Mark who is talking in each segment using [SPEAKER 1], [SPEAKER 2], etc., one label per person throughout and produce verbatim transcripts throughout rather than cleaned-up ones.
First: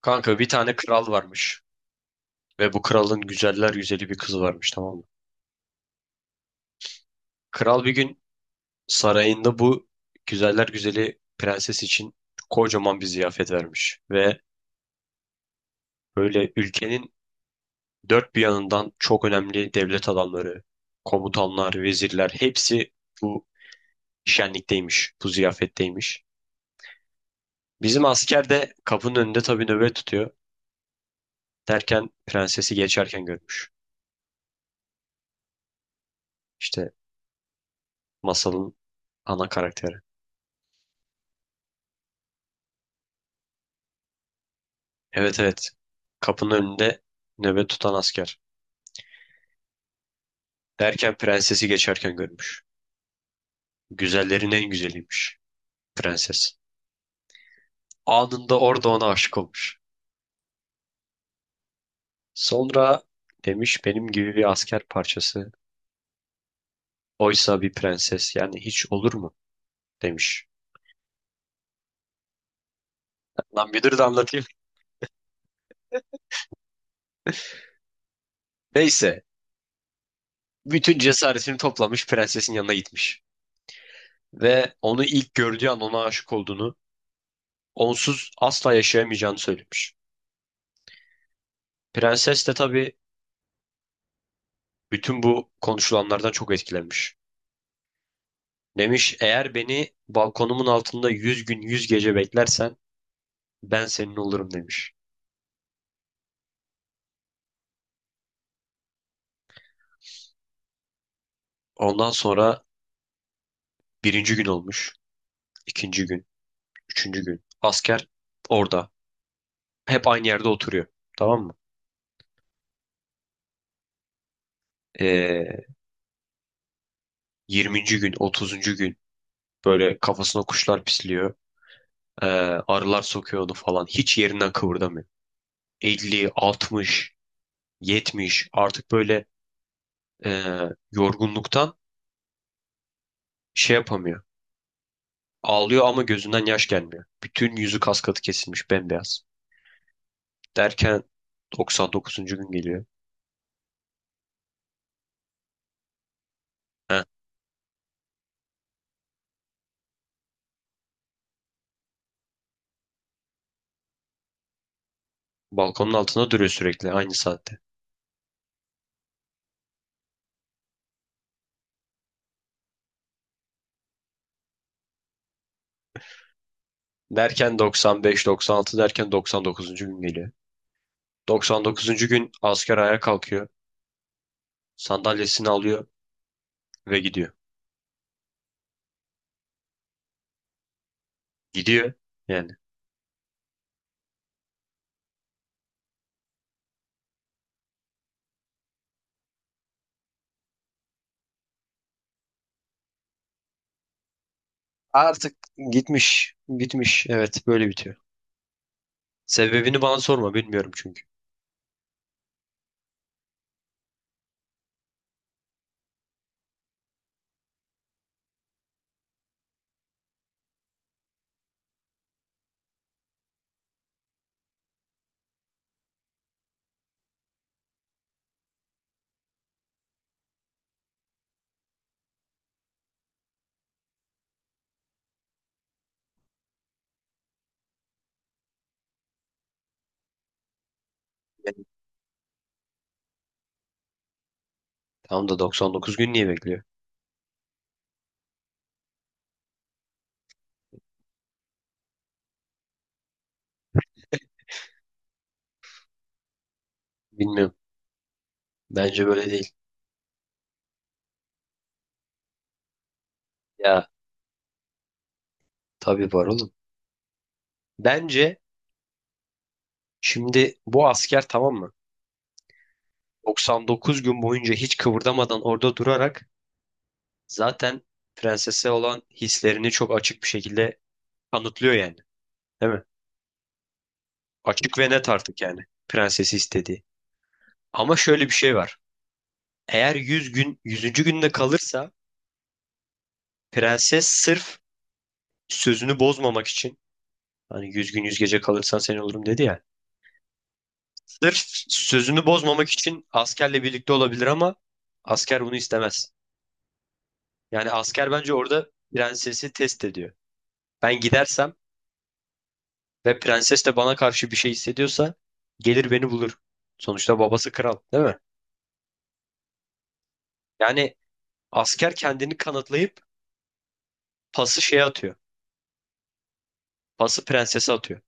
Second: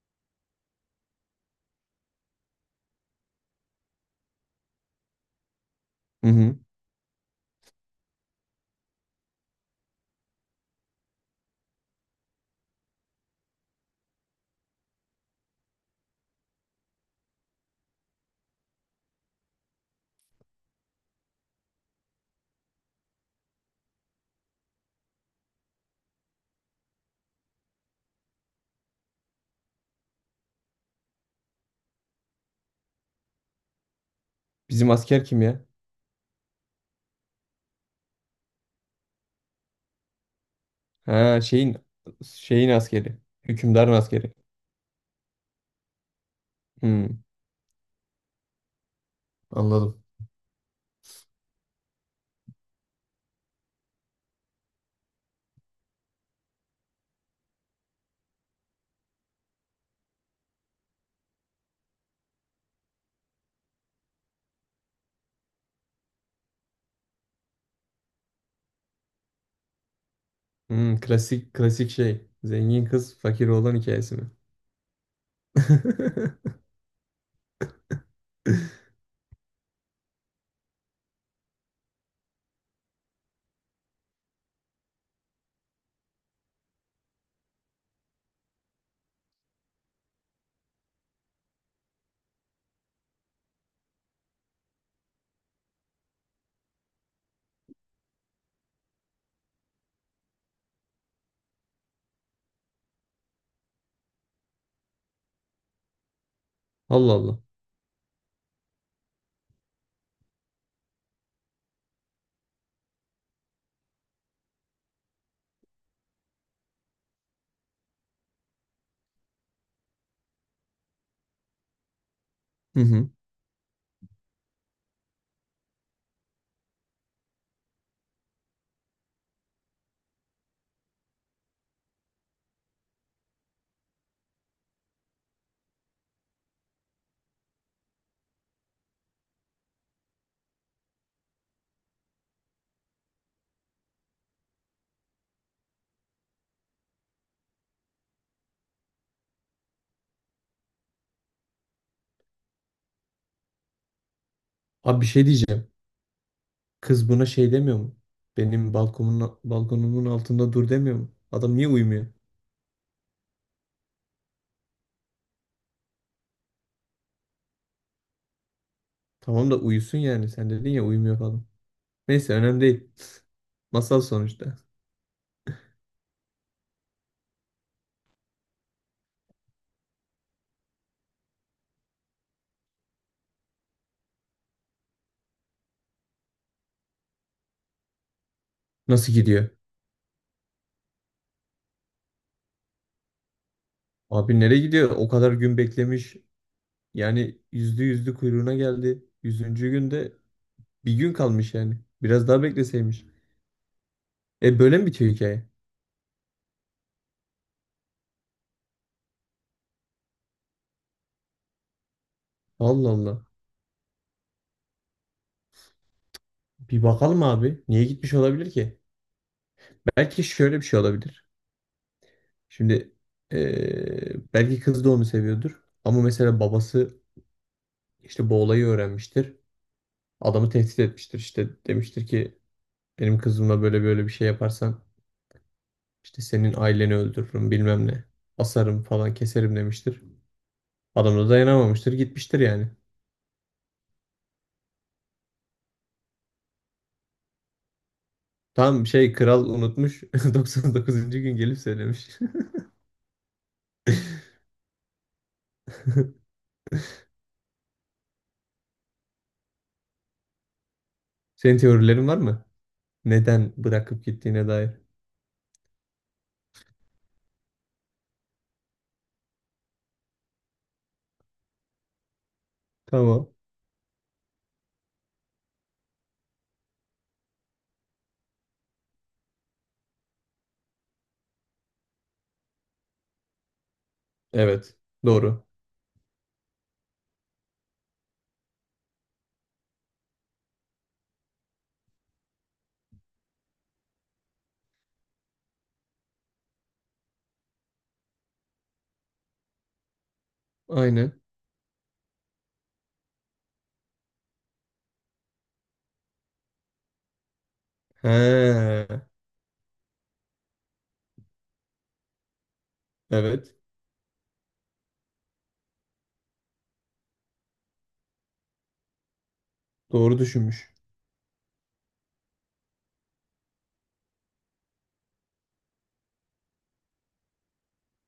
[SPEAKER 1] Kanka bir tane kral varmış ve bu kralın güzeller güzeli bir kızı varmış, tamam mı?
[SPEAKER 2] Hı hı.
[SPEAKER 1] Kral bir gün sarayında bu güzeller güzeli prenses için kocaman bir ziyafet vermiş ve böyle ülkenin dört bir yanından çok önemli devlet adamları, komutanlar, vezirler hepsi bu şenlikteymiş, bu ziyafetteymiş. Bizim asker de kapının önünde tabii nöbet tutuyor, derken prensesi geçerken görmüş.
[SPEAKER 2] Bizim asker kim ya?
[SPEAKER 1] İşte masalın ana karakteri.
[SPEAKER 2] Ha şeyin şeyin askeri. Hükümdarın askeri.
[SPEAKER 1] Evet, evet. Kapının önünde
[SPEAKER 2] Hı.
[SPEAKER 1] nöbet tutan asker.
[SPEAKER 2] Anladım.
[SPEAKER 1] Derken prensesi geçerken görmüş. Güzellerin en güzeliymiş prenses. Anında orada ona aşık olmuş. Sonra demiş benim gibi bir asker parçası. Oysa bir prenses, yani hiç olur mu? Demiş.
[SPEAKER 2] Hı, klasik klasik şey. Zengin kız fakir
[SPEAKER 1] Lan
[SPEAKER 2] oğlan
[SPEAKER 1] bir dur da
[SPEAKER 2] hikayesi mi?
[SPEAKER 1] anlatayım. Neyse. Bütün cesaretini toplamış, prensesin yanına gitmiş. Ve onu ilk gördüğü an ona aşık olduğunu, onsuz asla yaşayamayacağını söylemiş. Prenses de tabii bütün bu konuşulanlardan çok etkilenmiş. Demiş eğer beni balkonumun altında yüz gün yüz gece beklersen ben senin olurum demiş.
[SPEAKER 2] Allah Allah.
[SPEAKER 1] Ondan sonra birinci gün olmuş. İkinci gün. Üçüncü gün. Asker orada. Hep aynı yerde oturuyor. Tamam mı?
[SPEAKER 2] Hı hı.
[SPEAKER 1] Ee, yirminci gün, otuzuncu gün, böyle kafasına kuşlar pisliyor. Ee, arılar sokuyor onu falan. Hiç yerinden kıvırdamıyor. Elli, altmış, yetmiş, artık böyle e, yorgunluktan şey yapamıyor. Ağlıyor ama gözünden yaş gelmiyor. Bütün yüzü kas katı kesilmiş, bembeyaz. Derken doksan dokuzuncu gün geliyor.
[SPEAKER 2] Abi bir şey diyeceğim.
[SPEAKER 1] Heh,
[SPEAKER 2] Kız buna şey demiyor mu? Benim balkonumun balkonumun altında dur demiyor mu? Adam niye uyumuyor?
[SPEAKER 1] balkonun altında duruyor sürekli aynı saatte.
[SPEAKER 2] Tamam da uyusun yani. Sen dedin ya uyumuyor falan. Neyse önemli değil. Masal sonuçta.
[SPEAKER 1] Derken doksan beş, doksan altı derken doksan dokuzuncu gün geliyor. doksan dokuzuncu gün asker ayağa kalkıyor. Sandalyesini alıyor ve gidiyor.
[SPEAKER 2] Nasıl gidiyor?
[SPEAKER 1] Gidiyor yani.
[SPEAKER 2] Abi nereye gidiyor? O kadar gün beklemiş. Yani yüzde yüzde kuyruğuna geldi. Yüzüncü günde bir gün kalmış yani. Biraz daha bekleseymiş. E böyle mi bitiyor
[SPEAKER 1] Artık
[SPEAKER 2] hikaye?
[SPEAKER 1] gitmiş, gitmiş. Evet, böyle bitiyor. Sebebini bana sorma, bilmiyorum çünkü.
[SPEAKER 2] Allah Allah. Bir bakalım abi. Niye gitmiş olabilir ki? Belki şöyle bir şey olabilir. Şimdi eee, belki kız da onu seviyordur. Ama mesela babası işte bu olayı öğrenmiştir. Adamı tehdit etmiştir. İşte demiştir ki benim kızımla böyle böyle bir şey yaparsan işte senin aileni öldürürüm bilmem ne. Asarım falan keserim demiştir. Adam da
[SPEAKER 1] Yani
[SPEAKER 2] dayanamamıştır gitmiştir yani.
[SPEAKER 1] tam da doksan dokuz gün niye bekliyor?
[SPEAKER 2] Tam şey kral unutmuş. doksan dokuzuncu gün gelip söylemiş.
[SPEAKER 1] Bilmiyorum. Bence böyle değil.
[SPEAKER 2] Senin teorilerin var mı? Neden
[SPEAKER 1] Ya
[SPEAKER 2] bırakıp gittiğine dair.
[SPEAKER 1] tabii var oğlum. Bence, şimdi bu asker, tamam mı?
[SPEAKER 2] Tamam.
[SPEAKER 1] doksan dokuz gün boyunca hiç kıvırdamadan orada durarak zaten prensese olan hislerini çok açık bir şekilde kanıtlıyor yani. Değil mi?
[SPEAKER 2] Evet.
[SPEAKER 1] Açık ve net artık,
[SPEAKER 2] Doğru.
[SPEAKER 1] yani prensesi istediği. Ama şöyle bir şey var. Eğer yüz gün yüzüncü. günde kalırsa, prenses sırf sözünü bozmamak için, hani yüz gün yüz gece kalırsan seni olurum dedi ya,
[SPEAKER 2] Aynen.
[SPEAKER 1] sırf sözünü bozmamak için askerle birlikte olabilir, ama asker bunu istemez. Yani asker bence orada
[SPEAKER 2] He.
[SPEAKER 1] prensesi test ediyor. Ben gidersem ve
[SPEAKER 2] Evet.
[SPEAKER 1] prenses de bana karşı bir şey hissediyorsa gelir beni bulur. Sonuçta babası kral, değil mi?
[SPEAKER 2] Doğru düşünmüş.
[SPEAKER 1] Yani asker kendini kanıtlayıp pası şeye atıyor. Pası prensese atıyor.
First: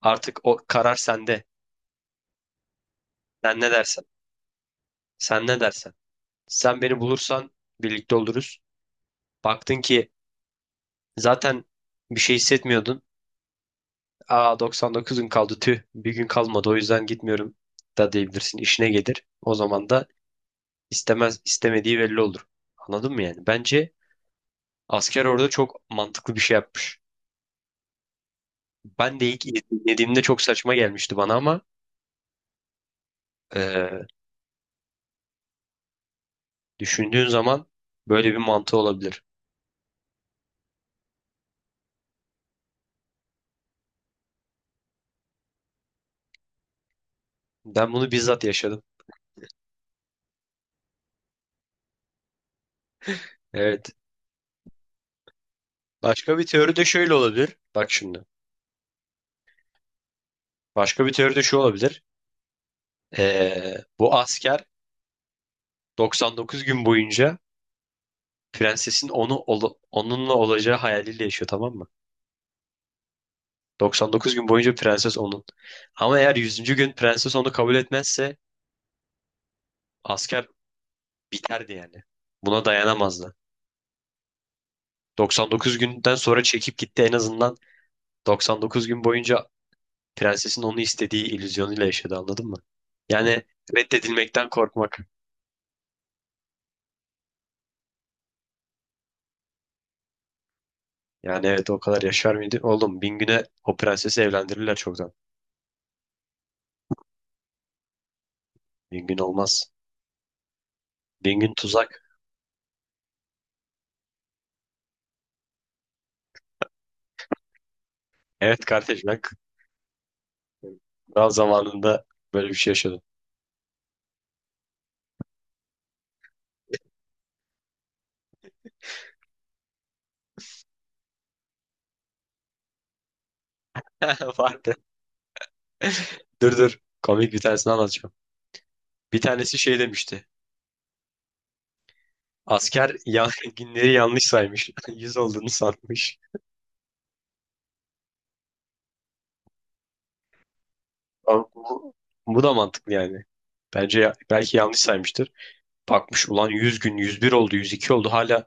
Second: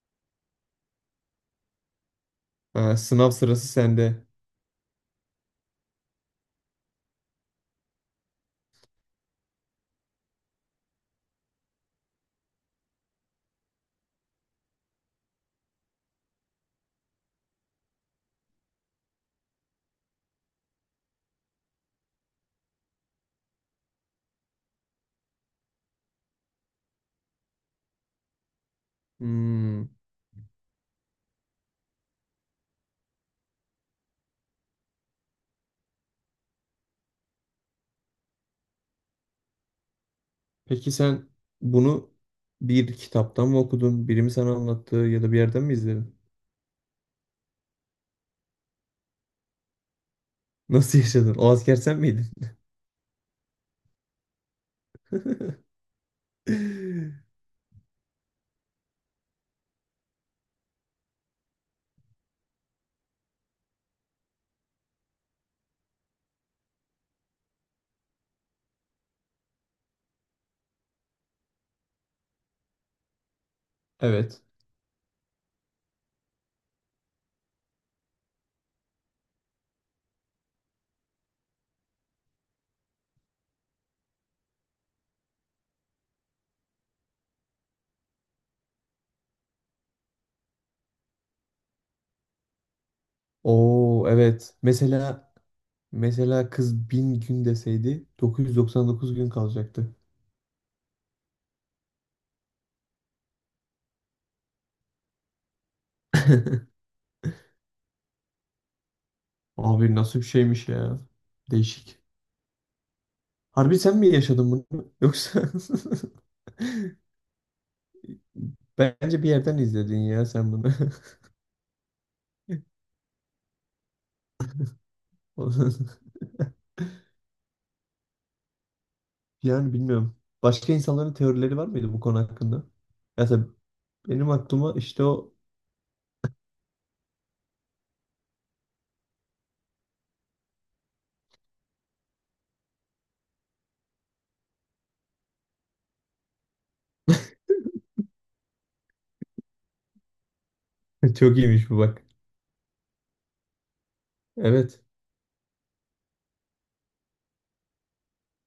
[SPEAKER 1] Artık o karar sende.
[SPEAKER 2] Ha, sınav
[SPEAKER 1] Sen
[SPEAKER 2] sırası
[SPEAKER 1] ne dersen.
[SPEAKER 2] sende.
[SPEAKER 1] Sen ne dersen. Sen beni bulursan birlikte oluruz. Baktın ki zaten bir şey hissetmiyordun. Aa, doksan dokuz gün kaldı, tüh. Bir gün kalmadı, o yüzden gitmiyorum da diyebilirsin. İşine gelir. O zaman da istemez, istemediği belli olur. Anladın mı yani? Bence asker orada çok mantıklı bir şey yapmış. Ben de ilk
[SPEAKER 2] Hmm.
[SPEAKER 1] yediğimde çok saçma gelmişti bana ama e, düşündüğün zaman böyle bir mantığı olabilir.
[SPEAKER 2] Peki sen bunu bir kitaptan mı okudun? Biri mi sana anlattı ya da bir yerden mi izledin?
[SPEAKER 1] Ben bunu bizzat yaşadım.
[SPEAKER 2] Nasıl yaşadın? O asker sen miydin?
[SPEAKER 1] Evet. Başka bir teori de şöyle olabilir. Bak şimdi. Başka bir teori de şu olabilir. E, bu asker doksan dokuz gün boyunca prensesin onu ol- onunla olacağı hayaliyle yaşıyor, tamam mı? doksan dokuz
[SPEAKER 2] Evet.
[SPEAKER 1] gün boyunca prenses onun. Ama eğer yüzüncü. gün prenses onu kabul etmezse asker biterdi yani. Buna dayanamazdı. doksan dokuz günden sonra çekip gitti, en azından doksan dokuz gün boyunca prensesin onu istediği illüzyonuyla yaşadı, anladın mı? Yani
[SPEAKER 2] Oo
[SPEAKER 1] reddedilmekten
[SPEAKER 2] evet.
[SPEAKER 1] korkmak.
[SPEAKER 2] Mesela mesela kız bin gün deseydi dokuz yüz doksan dokuz gün kalacaktı.
[SPEAKER 1] Yani evet, o kadar yaşar mıydı? Oğlum, bin güne o prensesi evlendirirler çoktan. Bin gün olmaz.
[SPEAKER 2] Abi nasıl bir şeymiş ya.
[SPEAKER 1] Bin gün
[SPEAKER 2] Değişik.
[SPEAKER 1] tuzak.
[SPEAKER 2] Harbi sen mi yaşadın bunu? Yoksa
[SPEAKER 1] Evet kardeş, ben
[SPEAKER 2] bence bir yerden izledin ya sen bunu.
[SPEAKER 1] daha zamanında böyle bir şey yaşadım.
[SPEAKER 2] Yani bilmiyorum. Başka insanların teorileri var mıydı bu konu hakkında? Mesela benim aklıma
[SPEAKER 1] Vardı.
[SPEAKER 2] işte o
[SPEAKER 1] Dur, dur. Komik bir tanesini anlatacağım. Bir tanesi şey demişti. Asker ya, günleri yanlış saymış. yüz olduğunu sanmış.
[SPEAKER 2] çok
[SPEAKER 1] Ama
[SPEAKER 2] iyiymiş bu
[SPEAKER 1] bu,
[SPEAKER 2] bak.
[SPEAKER 1] bu da mantıklı yani. Bence ya- belki yanlış
[SPEAKER 2] Evet.
[SPEAKER 1] saymıştır. Bakmış ulan yüz gün, yüz bir oldu, yüz iki oldu, hala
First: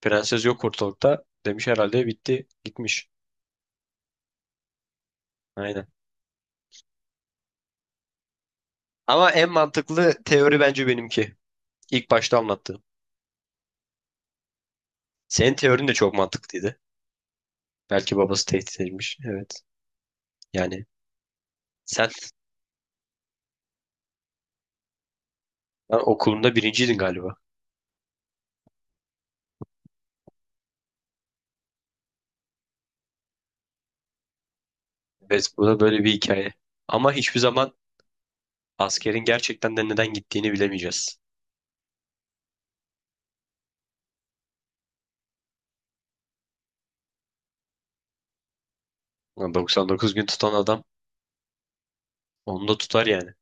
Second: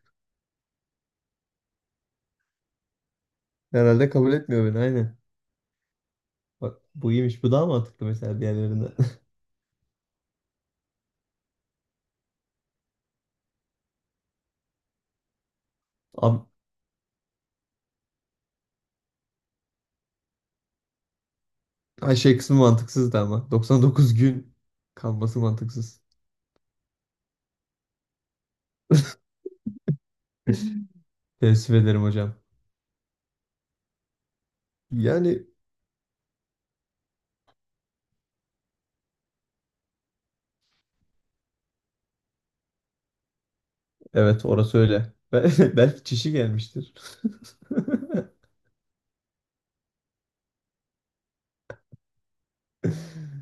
[SPEAKER 1] prenses yok ortalıkta. Demiş herhalde bitti, gitmiş.
[SPEAKER 2] Herhalde kabul etmiyor beni. Aynen.
[SPEAKER 1] Aynen.
[SPEAKER 2] Bak bu iyiymiş. Bu daha mantıklı mesela diğerlerinden.
[SPEAKER 1] Ama en mantıklı teori bence benimki. İlk başta anlattığım. Senin teorin de çok
[SPEAKER 2] Abi,
[SPEAKER 1] mantıklıydı. Belki babası tehdit etmiş. Evet. Yani sen,
[SPEAKER 2] Ayşe kısmı mantıksızdı ama. doksan dokuz gün kalması
[SPEAKER 1] sen
[SPEAKER 2] mantıksız.
[SPEAKER 1] okulunda birinciydin galiba.
[SPEAKER 2] Teessüf ederim hocam. Yani
[SPEAKER 1] Evet, bu da böyle bir hikaye. Ama hiçbir zaman askerin gerçekten de neden gittiğini bilemeyeceğiz.
[SPEAKER 2] evet orası öyle. Bel- Belki çişi gelmiştir.
[SPEAKER 1] Ulan, doksan dokuz gün tutan adam onu da tutar yani.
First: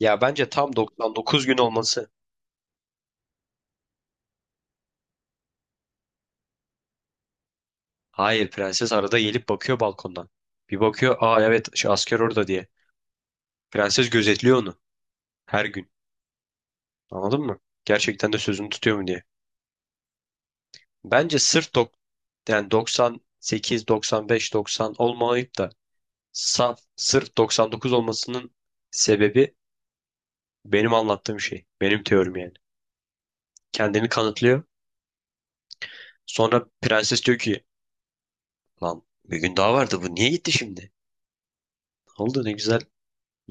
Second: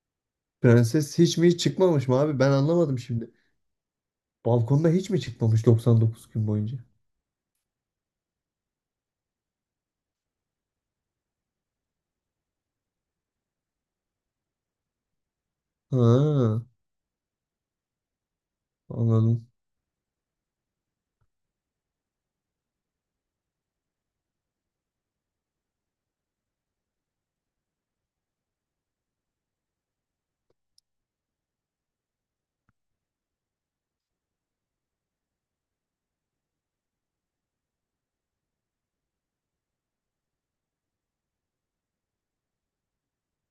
[SPEAKER 1] Ya bence tam
[SPEAKER 2] Prenses hiç
[SPEAKER 1] doksan dokuz
[SPEAKER 2] mi
[SPEAKER 1] gün
[SPEAKER 2] hiç
[SPEAKER 1] olması.
[SPEAKER 2] çıkmamış mı abi? Ben anlamadım şimdi. Balkonda hiç mi çıkmamış doksan dokuz gün boyunca?
[SPEAKER 1] Hayır, prenses arada gelip bakıyor balkondan. Bir bakıyor, aa evet şu asker orada diye. Prenses gözetliyor onu her gün.
[SPEAKER 2] Ha,
[SPEAKER 1] Anladın mı? Gerçekten de sözünü tutuyor mu diye.
[SPEAKER 2] anladım.
[SPEAKER 1] Bence sırf dok yani doksan sekiz, doksan beş, doksan olmayıp da saf sırf doksan dokuz olmasının sebebi benim anlattığım şey. Benim teorim yani. Kendini kanıtlıyor. Sonra prenses diyor ki lan bir gün daha vardı, bu niye gitti şimdi? Ne oldu, ne güzel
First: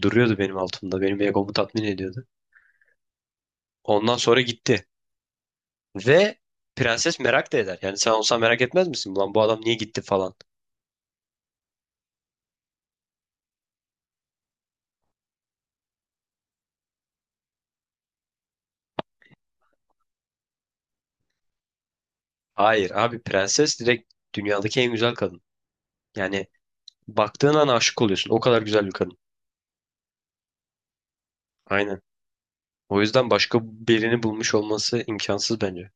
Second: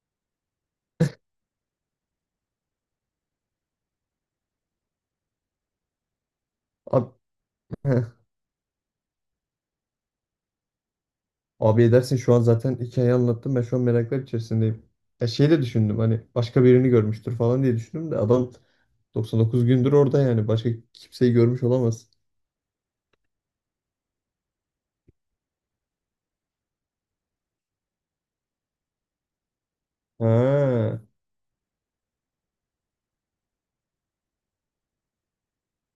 [SPEAKER 1] duruyordu benim altımda. Benim egomu tatmin ediyordu. Ondan sonra gitti. Ve
[SPEAKER 2] Abi,
[SPEAKER 1] prenses merak da eder. Yani sen olsan merak etmez misin? Ulan bu adam niye gitti falan.
[SPEAKER 2] abi edersin şu an zaten hikayeyi anlattım. Ben şu an meraklar içerisindeyim. Ya şey de düşündüm hani başka birini görmüştür falan diye düşündüm de adam doksan dokuz gündür orada yani. Başka kimseyi görmüş olamaz.
[SPEAKER 1] Hayır abi, prenses direkt dünyadaki en güzel kadın. Yani baktığın an aşık oluyorsun. O kadar güzel bir kadın.
[SPEAKER 2] Ha.
[SPEAKER 1] Aynen. O yüzden başka birini bulmuş olması imkansız bence.